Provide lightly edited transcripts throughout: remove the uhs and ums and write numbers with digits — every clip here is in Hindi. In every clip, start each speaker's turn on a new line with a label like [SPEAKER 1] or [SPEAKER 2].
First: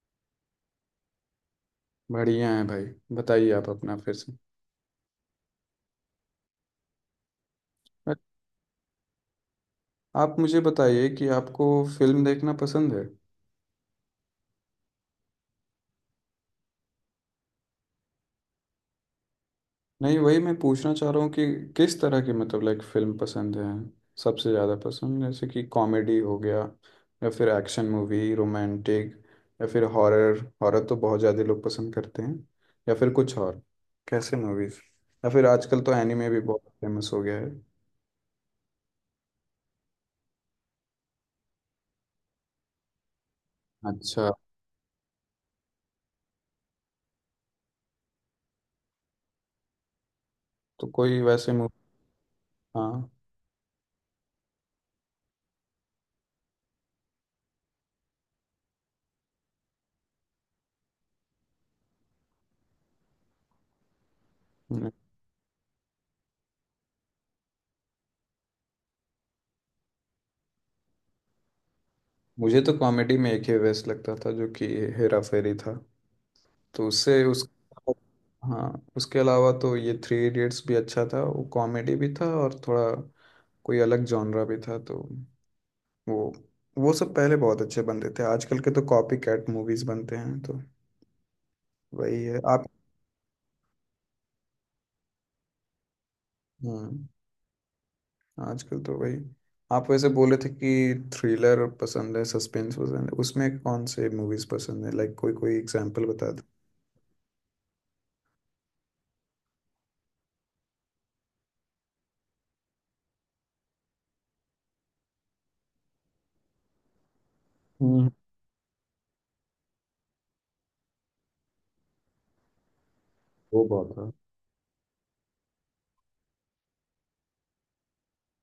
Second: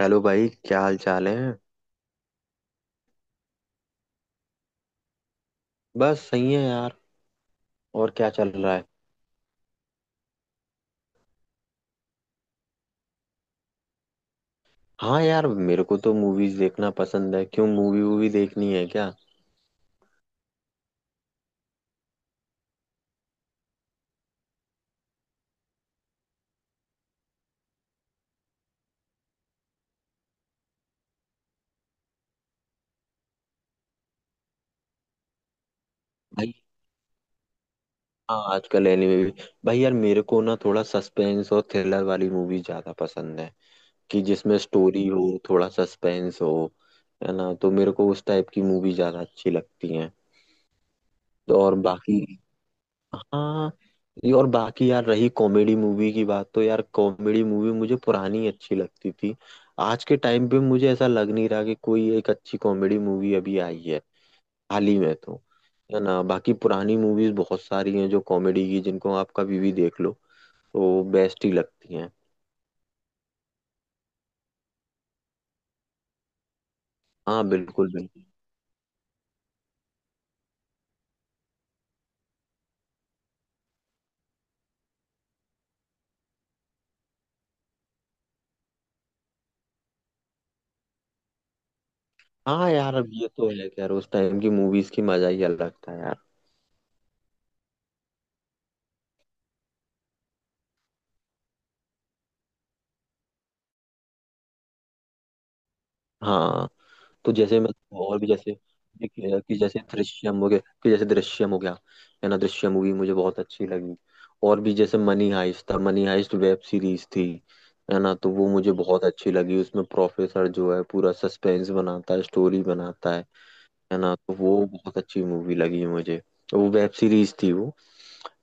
[SPEAKER 1] हेलो भाई, क्या हाल चाल है।
[SPEAKER 2] बढ़िया है भाई। बताइए आप अपना फिर से।
[SPEAKER 1] बस सही है यार। और
[SPEAKER 2] बट
[SPEAKER 1] क्या चल रहा है।
[SPEAKER 2] आप मुझे बताइए कि आपको फिल्म देखना पसंद है?
[SPEAKER 1] हाँ यार, मेरे को तो मूवीज देखना पसंद है। क्यों, मूवी वूवी देखनी है क्या
[SPEAKER 2] नहीं, वही मैं पूछना चाह रहा हूँ कि किस तरह की मतलब लाइक फिल्म पसंद है सबसे ज़्यादा? पसंद जैसे कि कॉमेडी हो गया, या फिर एक्शन मूवी, रोमांटिक, या फिर हॉरर। हॉरर तो बहुत ज़्यादा लोग पसंद करते हैं, या फिर कुछ और? कैसे मूवीज़? या फिर आजकल तो एनिमे भी
[SPEAKER 1] भाई।
[SPEAKER 2] बहुत फेमस हो गया है।
[SPEAKER 1] हाँ, आजकल एनिमे भी। भाई यार, मेरे को ना थोड़ा सस्पेंस और थ्रिलर वाली मूवी ज्यादा पसंद है। कि
[SPEAKER 2] अच्छा,
[SPEAKER 1] जिसमें स्टोरी हो, थोड़ा सस्पेंस हो। है ना, तो मेरे को उस टाइप की मूवी ज्यादा अच्छी लगती है।
[SPEAKER 2] तो कोई वैसे
[SPEAKER 1] तो
[SPEAKER 2] मूवी?
[SPEAKER 1] और बाकी।
[SPEAKER 2] हाँ।
[SPEAKER 1] हाँ, ये और बाकी यार, रही कॉमेडी मूवी की बात, तो यार कॉमेडी मूवी मुझे पुरानी अच्छी लगती थी। आज के टाइम पे मुझे ऐसा लग नहीं रहा कि कोई एक अच्छी कॉमेडी मूवी अभी आई है हाल ही में तो। है ना, बाकी पुरानी मूवीज बहुत सारी हैं जो कॉमेडी की, जिनको आप कभी भी देख लो तो बेस्ट ही लगती हैं।
[SPEAKER 2] मुझे तो कॉमेडी में एक ही बेस्ट लगता था, जो कि हेरा फेरी था। तो उससे
[SPEAKER 1] हाँ
[SPEAKER 2] उस
[SPEAKER 1] बिल्कुल, बिल्कुल।
[SPEAKER 2] हाँ। उसके अलावा तो ये थ्री इडियट्स भी अच्छा था, वो कॉमेडी भी था और थोड़ा कोई अलग जॉनरा भी था। वो वो सब पहले बहुत अच्छे बनते थे, आजकल के तो कॉपी कैट मूवीज बनते हैं, तो वही है आप।
[SPEAKER 1] हाँ यार, अब ये तो है कि यार उस टाइम की मूवीज की मजा ही अलग था यार।
[SPEAKER 2] हम्म आजकल तो वही। आप वैसे बोले थे कि थ्रिलर पसंद है, सस्पेंस पसंद है, उसमें कौन से मूवीज पसंद है? लाइक कोई कोई एग्जांपल बता दो।
[SPEAKER 1] हाँ, तो जैसे मैं, और भी जैसे, देखिए कि जैसे दृश्यम हो गया, कि जैसे दृश्यम हो गया। है ना, दृश्यम मूवी मुझे बहुत अच्छी लगी। और भी जैसे मनी हाइस्ट था, मनी हाइस्ट वेब सीरीज थी। है
[SPEAKER 2] हम्म।
[SPEAKER 1] ना, तो वो मुझे बहुत अच्छी लगी, उसमें प्रोफेसर जो है पूरा सस्पेंस बनाता है, स्टोरी बनाता है।
[SPEAKER 2] वो बहुत
[SPEAKER 1] है
[SPEAKER 2] है।
[SPEAKER 1] ना, तो वो बहुत अच्छी मूवी लगी मुझे। वो वेब सीरीज थी वो।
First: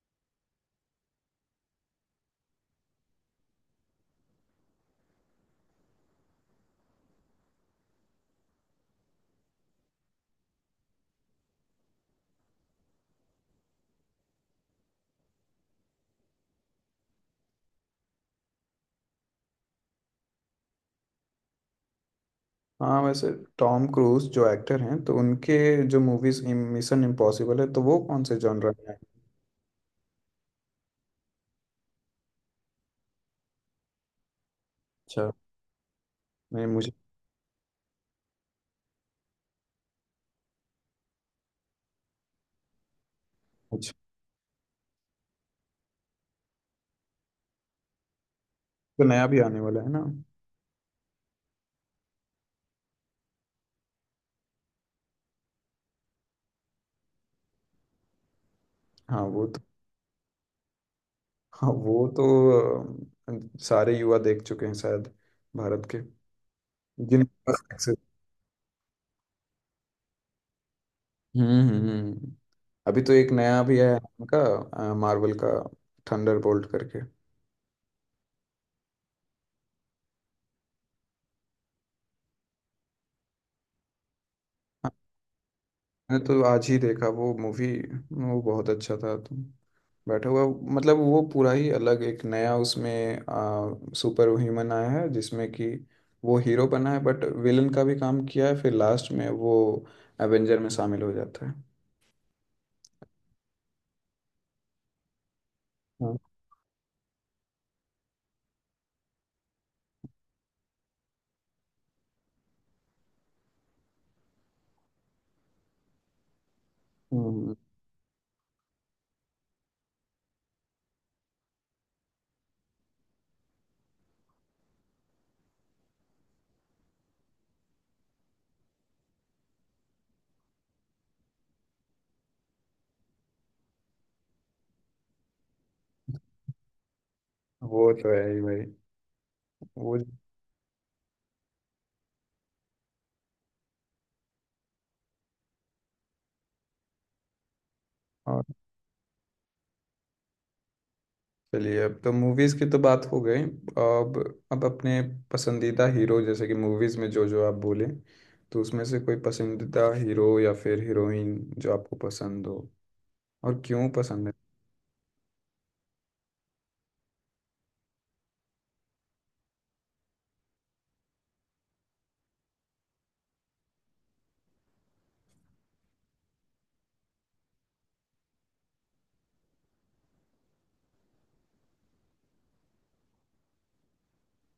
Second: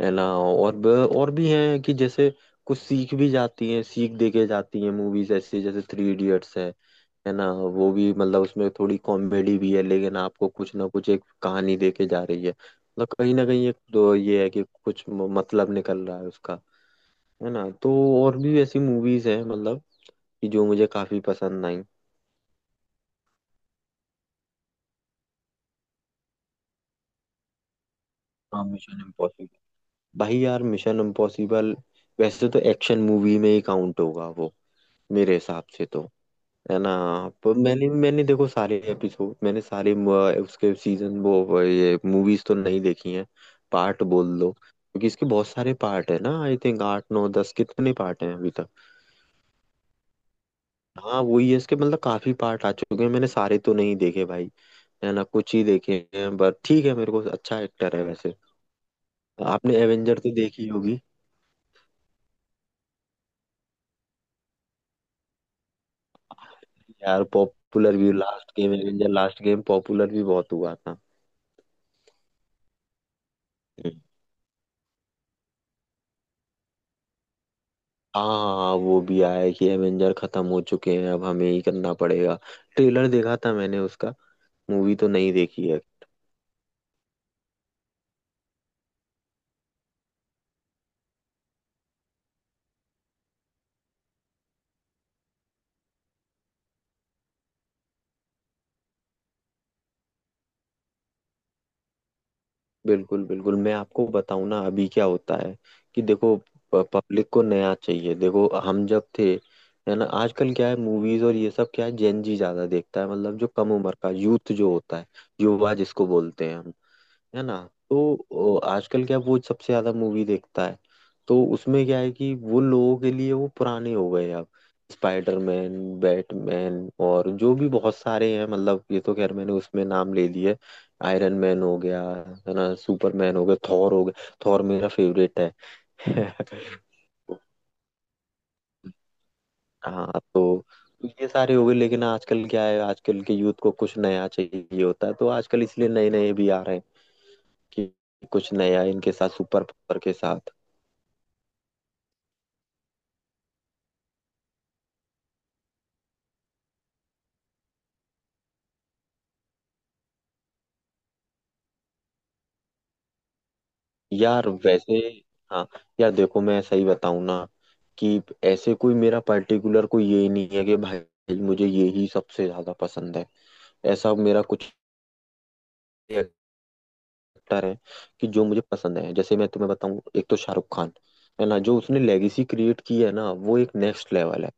[SPEAKER 1] है ना, और और भी हैं कि जैसे कुछ सीख भी जाती हैं, सीख देके जाती हैं मूवीज, ऐसे जैसे थ्री इडियट्स है। है ना, वो भी मतलब उसमें थोड़ी कॉमेडी भी है, लेकिन आपको कुछ ना कुछ एक कहानी देके जा रही है, मतलब कहीं ना कहीं एक तो ये है कि कुछ मतलब निकल रहा है उसका। है ना, तो और भी ऐसी मूवीज हैं मतलब, कि जो मुझे काफी पसंद आई।
[SPEAKER 2] हाँ वैसे टॉम क्रूज जो एक्टर हैं, तो उनके जो मूवीज मिशन इम्पॉसिबल है, तो वो कौन से
[SPEAKER 1] हाँ,
[SPEAKER 2] जॉनर में है?
[SPEAKER 1] Mission Impossible. भाई यार, मिशन इम्पॉसिबल वैसे तो एक्शन मूवी में ही काउंट होगा वो,
[SPEAKER 2] अच्छा।
[SPEAKER 1] मेरे हिसाब से तो।
[SPEAKER 2] नहीं,
[SPEAKER 1] है
[SPEAKER 2] मुझे।
[SPEAKER 1] ना, पर मैंने मैंने देखो सारे एपिसोड, मैंने सारे उसके सीजन, वो ये मूवीज तो नहीं देखी हैं।
[SPEAKER 2] अच्छा,
[SPEAKER 1] पार्ट बोल दो, क्योंकि इसके बहुत सारे पार्ट है ना, आई थिंक आठ नौ दस कितने पार्ट हैं अभी तक।
[SPEAKER 2] तो नया भी आने वाला है ना?
[SPEAKER 1] हाँ वही है, इसके मतलब काफी पार्ट आ चुके हैं, मैंने सारे तो नहीं देखे भाई। है ना, कुछ ही देखे हैं, बट ठीक है, मेरे को अच्छा एक्टर है वैसे।
[SPEAKER 2] हाँ वो तो।
[SPEAKER 1] आपने एवेंजर तो देखी होगी।
[SPEAKER 2] हाँ वो तो सारे युवा देख चुके हैं शायद, भारत के,
[SPEAKER 1] यार,
[SPEAKER 2] जिनके पास access-।
[SPEAKER 1] पॉपुलर भी last game, Avenger last game popular भी बहुत हुआ था।
[SPEAKER 2] हम्म, हम्म, अभी तो एक नया भी है उनका, मार्वल का, थंडरबोल्ट करके।
[SPEAKER 1] हाँ, वो भी आया है कि एवेंजर खत्म हो चुके हैं अब हमें ही करना पड़ेगा। ट्रेलर देखा था मैंने उसका, मूवी तो नहीं देखी है।
[SPEAKER 2] मैं तो आज ही देखा वो मूवी। वो बहुत अच्छा था। तो बैठा हुआ, मतलब वो पूरा ही अलग एक नया उसमें सुपर ह्यूमन आया है, जिसमें कि वो हीरो बना है, बट विलन का भी काम किया है, फिर लास्ट में वो एवेंजर में शामिल हो जाता है।
[SPEAKER 1] बिल्कुल बिल्कुल, मैं आपको बताऊं ना अभी क्या होता है, कि
[SPEAKER 2] हाँ।
[SPEAKER 1] देखो पब्लिक को नया चाहिए। देखो हम जब थे, है ना, आजकल क्या है मूवीज और ये सब, क्या है जेन जी ज्यादा देखता है, मतलब जो कम उम्र का यूथ जो होता है, युवा जिसको बोलते हैं हम। है
[SPEAKER 2] हम्म।
[SPEAKER 1] ना, तो आजकल क्या, वो सबसे ज्यादा मूवी देखता है। तो उसमें क्या है कि वो लोगों के लिए वो पुराने हो गए अब, स्पाइडरमैन, बैटमैन और जो भी बहुत सारे हैं, मतलब ये तो खैर मैंने उसमें नाम ले लिए। आयरन मैन हो गया, है ना, सुपरमैन हो गया, थॉर हो गया, थॉर मेरा फेवरेट है।
[SPEAKER 2] वो तो है ही भाई। वो
[SPEAKER 1] हाँ, तो ये सारे हो गए, लेकिन आजकल क्या है, आजकल के यूथ को कुछ नया चाहिए होता है, तो आजकल इसलिए नए नए भी आ रहे हैं, कि कुछ नया इनके साथ, सुपर पावर के साथ।
[SPEAKER 2] चलिए, अब तो मूवीज की तो बात हो गई। अब अपने पसंदीदा हीरो, जैसे कि मूवीज में जो जो आप बोले, तो उसमें से कोई पसंदीदा हीरो या फिर हीरोइन जो आपको पसंद हो? और क्यों पसंद है?
[SPEAKER 1] यार वैसे, हाँ यार देखो, मैं सही बताऊं ना, कि ऐसे कोई मेरा पर्टिकुलर कोई ये नहीं है कि भाई मुझे ये ही सबसे ज्यादा पसंद है। ऐसा मेरा कुछ एक्टर है कि जो मुझे पसंद है, जैसे मैं तुम्हें बताऊं, एक तो शाहरुख खान। है ना, जो उसने लेगेसी क्रिएट की है ना, वो एक नेक्स्ट लेवल है।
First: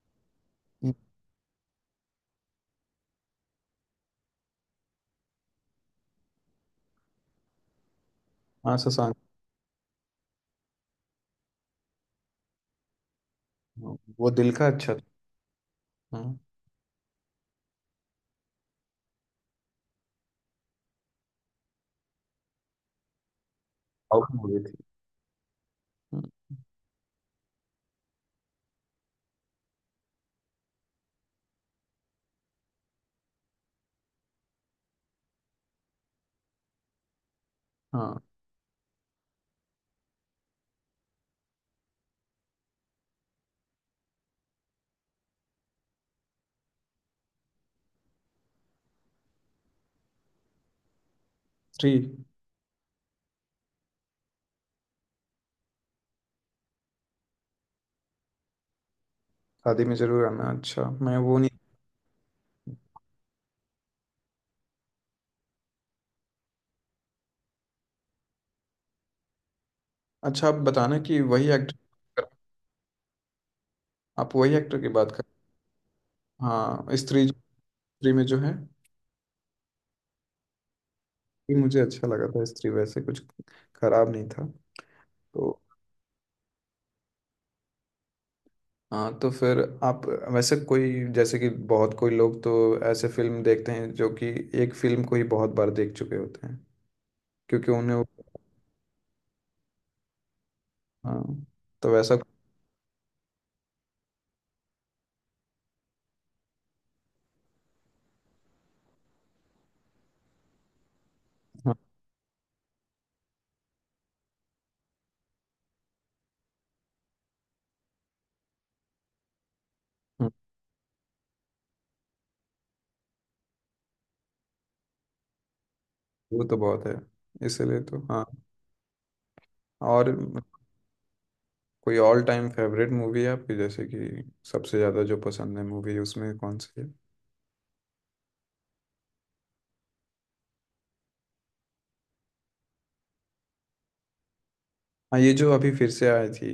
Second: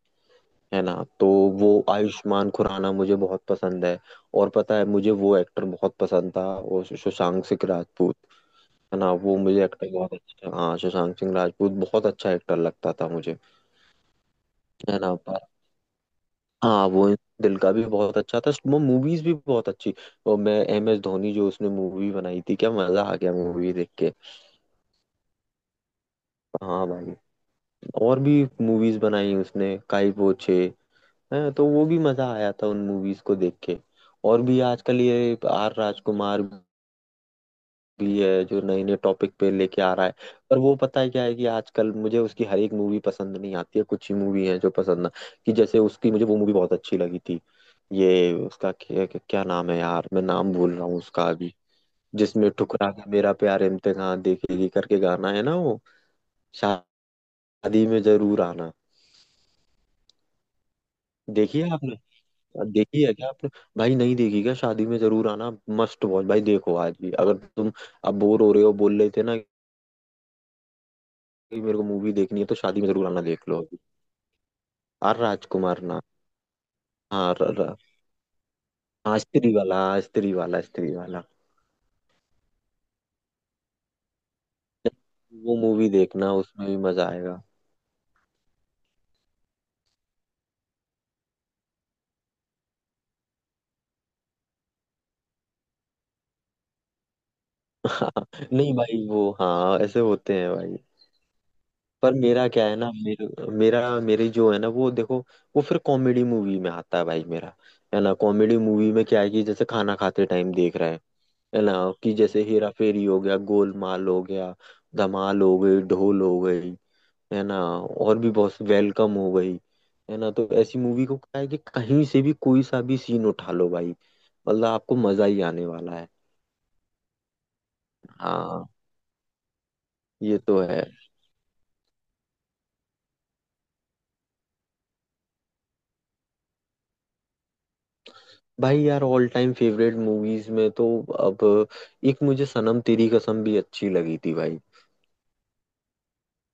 [SPEAKER 1] है ना, तो वो आयुष्मान खुराना मुझे बहुत पसंद है। और पता है, मुझे वो एक्टर बहुत पसंद था, वो शशांक सिंह राजपूत।
[SPEAKER 2] हाँ
[SPEAKER 1] है ना,
[SPEAKER 2] शशांक।
[SPEAKER 1] वो मुझे एक्टर बहुत अच्छा। हाँ, सुशांत सिंह राजपूत बहुत अच्छा एक्टर लगता था मुझे।
[SPEAKER 2] हाँ, वो दिल का अच्छा
[SPEAKER 1] है
[SPEAKER 2] था।
[SPEAKER 1] ना, पर
[SPEAKER 2] हाँ।
[SPEAKER 1] हाँ, वो दिल का भी बहुत अच्छा था, वो मूवीज भी बहुत अच्छी। और मैं, MS धोनी जो उसने मूवी बनाई थी, क्या मजा आ गया मूवी देख के।
[SPEAKER 2] साउथ मूवी थी। हम्म।
[SPEAKER 1] हाँ भाई, और भी मूवीज बनाई उसने, काई पोछे है, तो वो भी मजा आया था उन मूवीज को देख के। और भी आजकल ये आर राजकुमार भी
[SPEAKER 2] हाँ
[SPEAKER 1] है, जो नए नए टॉपिक पे लेके आ रहा है। पर वो पता है क्या है, कि आजकल मुझे उसकी हर एक मूवी पसंद नहीं आती है, कुछ ही मूवी है जो पसंद ना, कि जैसे उसकी मुझे वो मूवी बहुत अच्छी लगी थी। ये उसका क्या नाम है यार, मैं नाम भूल रहा हूँ उसका अभी।
[SPEAKER 2] थ्री।
[SPEAKER 1] जिसमें ठुकरा के मेरा प्यार इम्तिहान देखेगी करके गाना है ना वो, शादी में जरूर आना।
[SPEAKER 2] शादी में जरूर आना? अच्छा, मैं वो नहीं।
[SPEAKER 1] देखिए, आपने देखी है क्या आपने। भाई, नहीं देखी क्या शादी में जरूर आना, मस्ट वॉच भाई। देखो आज भी अगर तुम अब बोर हो रहे हो, बोल रहे थे ना
[SPEAKER 2] अच्छा, आप बताना कि वही
[SPEAKER 1] भाई मेरे को मूवी
[SPEAKER 2] एक्टर।
[SPEAKER 1] देखनी है, तो शादी में जरूर आना देख लो अभी।
[SPEAKER 2] आप वही एक्टर की बात
[SPEAKER 1] आर
[SPEAKER 2] कर।
[SPEAKER 1] राजकुमार ना,
[SPEAKER 2] हाँ, स्त्री।
[SPEAKER 1] हाँ, र, र,
[SPEAKER 2] स्त्री में जो है,
[SPEAKER 1] हाँ स्त्री वाला। हाँ, स्त्री वाला, स्त्री वाला।
[SPEAKER 2] ये मुझे अच्छा लगा था। स्त्री वैसे कुछ खराब नहीं था तो।
[SPEAKER 1] वो मूवी देखना, उसमें भी मजा आएगा।
[SPEAKER 2] हाँ, तो फिर आप वैसे, कोई, जैसे कि बहुत कोई लोग तो ऐसे फिल्म देखते हैं जो कि एक फिल्म को ही बहुत बार देख चुके होते हैं, क्योंकि उन्हें वो-।
[SPEAKER 1] नहीं भाई वो, हाँ ऐसे होते हैं भाई।
[SPEAKER 2] हाँ, तो
[SPEAKER 1] पर
[SPEAKER 2] वैसा।
[SPEAKER 1] मेरा क्या है ना, मेरे, मेरा मेरी जो है ना, वो देखो, वो फिर कॉमेडी मूवी में आता है भाई मेरा। है ना, कॉमेडी मूवी में क्या है, कि जैसे खाना खाते टाइम देख रहे हैं। है ना,
[SPEAKER 2] हाँ।
[SPEAKER 1] कि जैसे हेरा फेरी हो गया, गोलमाल हो गया, धमाल हो गई, ढोल हो गई। है ना, और भी बहुत, वेलकम हो गई। है
[SPEAKER 2] हाँ,
[SPEAKER 1] ना, तो ऐसी मूवी को क्या है कि कहीं से भी कोई सा भी सीन उठा लो भाई, मतलब आपको मजा ही आने वाला है।
[SPEAKER 2] वो तो बहुत है। इसलिए तो हाँ।
[SPEAKER 1] हाँ,
[SPEAKER 2] और
[SPEAKER 1] ये तो है।
[SPEAKER 2] कोई ऑल टाइम फेवरेट मूवी है आपकी, जैसे कि सबसे ज़्यादा जो पसंद है मूवी, उसमें कौन सी है?
[SPEAKER 1] भाई यार, ऑल टाइम फेवरेट मूवीज में तो, अब एक मुझे सनम तेरी कसम भी अच्छी लगी थी भाई।
[SPEAKER 2] हाँ, ये जो अभी फिर से आई थी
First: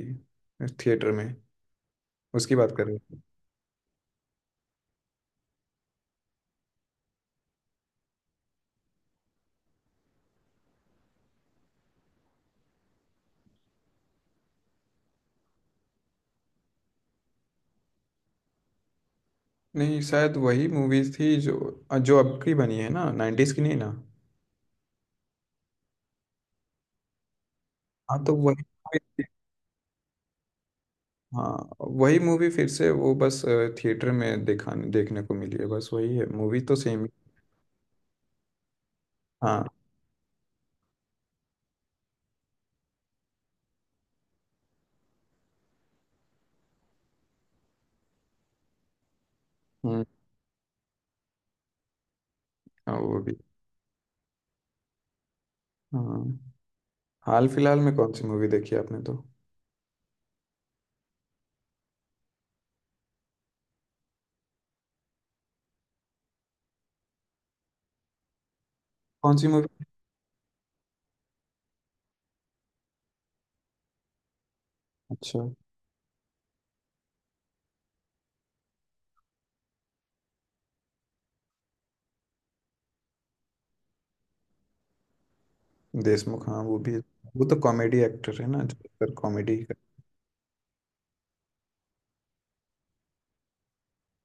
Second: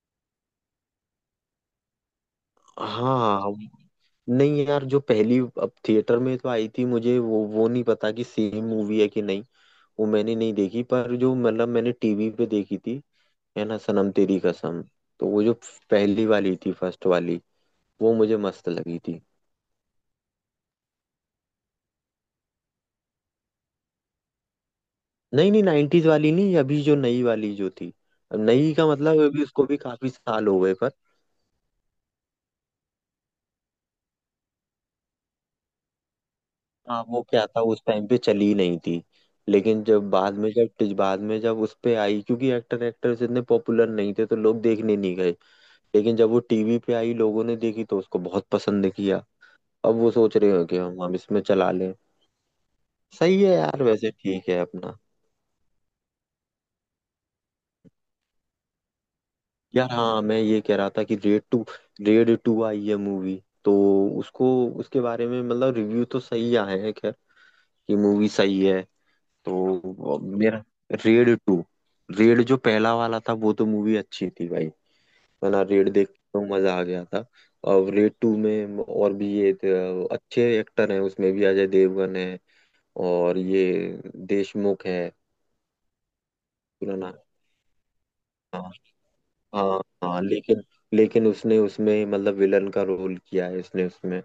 [SPEAKER 2] थिएटर में, उसकी बात कर रहे हैं?
[SPEAKER 1] हाँ, नहीं यार, जो पहली, अब थिएटर में तो आई थी, मुझे वो नहीं पता कि सेम मूवी है कि नहीं। वो मैंने नहीं देखी, पर जो मतलब मैंने टीवी पे देखी थी, है ना, सनम तेरी कसम। तो वो जो पहली वाली थी, फर्स्ट वाली, वो मुझे मस्त लगी थी।
[SPEAKER 2] नहीं, शायद वही मूवी थी जो जो अब की बनी है ना? नाइन्टीज की नहीं ना?
[SPEAKER 1] नहीं नहीं, नाइन्टीज वाली नहीं, अभी जो नई वाली जो थी।
[SPEAKER 2] हाँ तो
[SPEAKER 1] अब
[SPEAKER 2] वही।
[SPEAKER 1] नई का मतलब अभी उसको भी काफी साल हो गए पर।
[SPEAKER 2] हाँ, वही मूवी फिर से वो बस थिएटर में दिखाने देखने को मिली है, बस वही है। मूवी तो सेम
[SPEAKER 1] हाँ,
[SPEAKER 2] ही।
[SPEAKER 1] वो क्या था, उस टाइम पे चली नहीं थी।
[SPEAKER 2] हाँ।
[SPEAKER 1] लेकिन जब बाद में, जब बाद में, जब उस पे आई, क्योंकि एक्टर एक्ट्रेस इतने पॉपुलर नहीं थे, तो लोग देखने नहीं गए। लेकिन जब वो टीवी पे आई, लोगों ने देखी तो उसको बहुत पसंद किया। अब
[SPEAKER 2] हम्म।
[SPEAKER 1] वो सोच रहे हो कि हम इसमें चला लें।
[SPEAKER 2] हाँ वो भी।
[SPEAKER 1] सही है यार, वैसे ठीक है अपना।
[SPEAKER 2] हाँ। हाल फिलहाल में कौन सी मूवी देखी आपने तो?
[SPEAKER 1] यार हाँ, मैं ये कह रहा था कि रेड टू, रेड टू आई है मूवी। तो उसको, उसके बारे में मतलब रिव्यू तो सही आए हैं, खैर कि मूवी सही है।
[SPEAKER 2] कौन सी मूवी?
[SPEAKER 1] तो मेरा, रेड टू, रेड जो पहला वाला था, वो तो मूवी अच्छी थी भाई।
[SPEAKER 2] अच्छा।
[SPEAKER 1] है ना, रेड देख के तो मजा आ गया था। अब रेड टू में और भी ये अच्छे एक्टर हैं, उसमें भी अजय देवगन है, और ये देशमुख है
[SPEAKER 2] देशमुख? हाँ, वो भी।
[SPEAKER 1] पुराना।
[SPEAKER 2] वो तो कॉमेडी एक्टर है ना,
[SPEAKER 1] हाँ
[SPEAKER 2] जो कॉमेडी।
[SPEAKER 1] हाँ हाँ, लेकिन लेकिन उसने उसमें मतलब विलन का रोल किया है उसने उसमें।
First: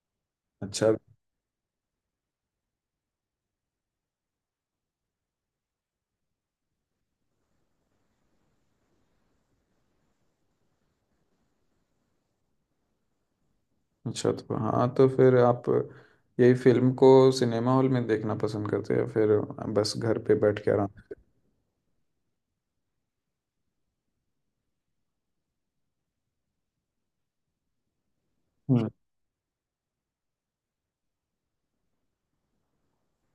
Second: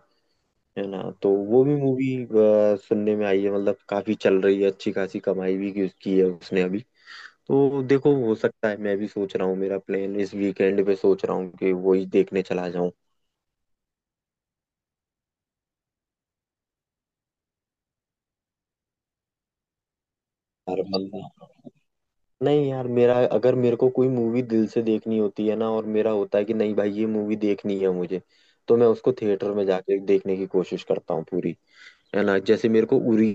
[SPEAKER 1] है
[SPEAKER 2] अच्छा।
[SPEAKER 1] ना, तो वो भी मूवी सुनने में आई है, मतलब काफी चल रही है, अच्छी खासी कमाई भी की है उसने अभी। तो देखो, हो सकता है मैं भी सोच रहा हूँ, मेरा प्लान इस वीकेंड पे सोच रहा हूँ कि वही देखने चला जाऊं।
[SPEAKER 2] अच्छा, तो हाँ, तो फिर आप यही फिल्म को सिनेमा हॉल में देखना पसंद करते हैं, या फिर बस घर पे बैठ के
[SPEAKER 1] हर
[SPEAKER 2] आराम?
[SPEAKER 1] बंदा, नहीं यार, मेरा अगर, मेरे को कोई मूवी दिल से देखनी होती है ना, और मेरा होता है कि नहीं भाई ये मूवी देखनी है मुझे, तो मैं
[SPEAKER 2] हम्म।
[SPEAKER 1] उसको थिएटर में जाके देखने की कोशिश करता हूँ पूरी। है ना, जैसे मेरे को उरी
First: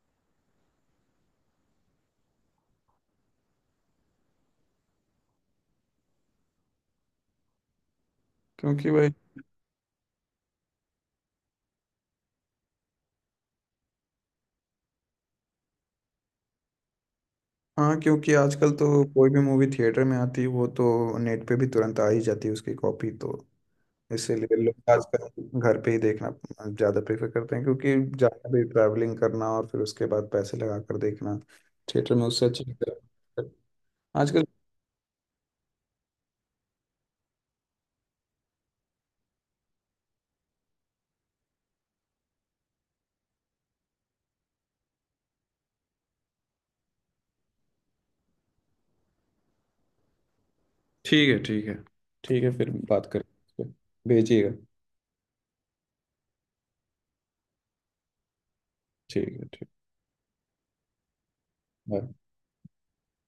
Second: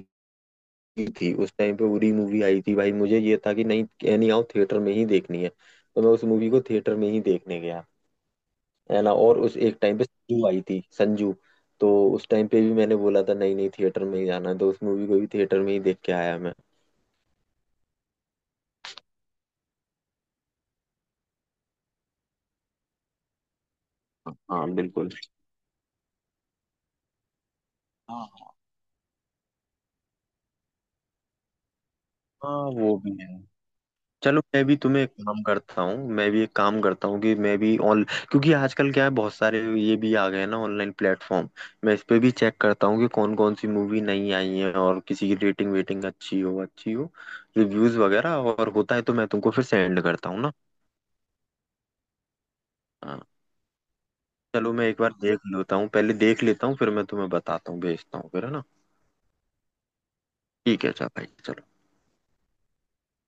[SPEAKER 1] की थी, उस टाइम पे उरी मूवी आई थी भाई, मुझे ये था कि नहीं एनी हाउ थिएटर में ही देखनी है, तो मैं उस मूवी को थिएटर में ही देखने गया।
[SPEAKER 2] क्योंकि
[SPEAKER 1] है
[SPEAKER 2] वही।
[SPEAKER 1] ना, और उस एक टाइम पे संजू आई थी, संजू, तो उस टाइम पे भी मैंने बोला था नहीं नहीं थिएटर में ही जाना है, तो उस मूवी को भी थिएटर में ही देख के आया मैं।
[SPEAKER 2] हाँ, क्योंकि आजकल तो कोई भी मूवी थिएटर में आती है, वो तो नेट पे भी तुरंत आ ही जाती है उसकी कॉपी तो। इसीलिए
[SPEAKER 1] हाँ
[SPEAKER 2] लोग
[SPEAKER 1] बिल्कुल।
[SPEAKER 2] आजकल घर पे ही देखना ज़्यादा प्रेफर करते हैं, क्योंकि
[SPEAKER 1] हाँ
[SPEAKER 2] ज़्यादा
[SPEAKER 1] हाँ।
[SPEAKER 2] भी ट्रैवलिंग करना और फिर उसके बाद पैसे लगा कर देखना थिएटर में, उससे
[SPEAKER 1] हाँ,
[SPEAKER 2] अच्छी
[SPEAKER 1] वो भी है। चलो,
[SPEAKER 2] आजकल।
[SPEAKER 1] मैं भी तुम्हें एक काम करता हूँ, मैं भी एक काम करता हूँ कि मैं भी ऑन, क्योंकि आजकल क्या है बहुत सारे ये भी आ गए हैं ना ऑनलाइन प्लेटफॉर्म। मैं इस पे भी चेक करता हूँ कि कौन कौन सी मूवी नई आई है, और किसी की रेटिंग वेटिंग अच्छी हो, अच्छी हो, रिव्यूज वगैरह और होता है, तो मैं तुमको फिर सेंड करता हूँ ना।
[SPEAKER 2] ठीक है। ठीक है, ठीक है, फिर बात
[SPEAKER 1] हाँ,
[SPEAKER 2] करें। भेजिएगा।
[SPEAKER 1] चलो मैं एक बार देख लेता हूँ, पहले देख लेता हूँ, फिर मैं तुम्हें बताता हूँ, भेजता हूँ फिर, है ना।
[SPEAKER 2] ठीक है। ठीक।
[SPEAKER 1] ठीक है, अच्छा भाई चलो।
[SPEAKER 2] बाय।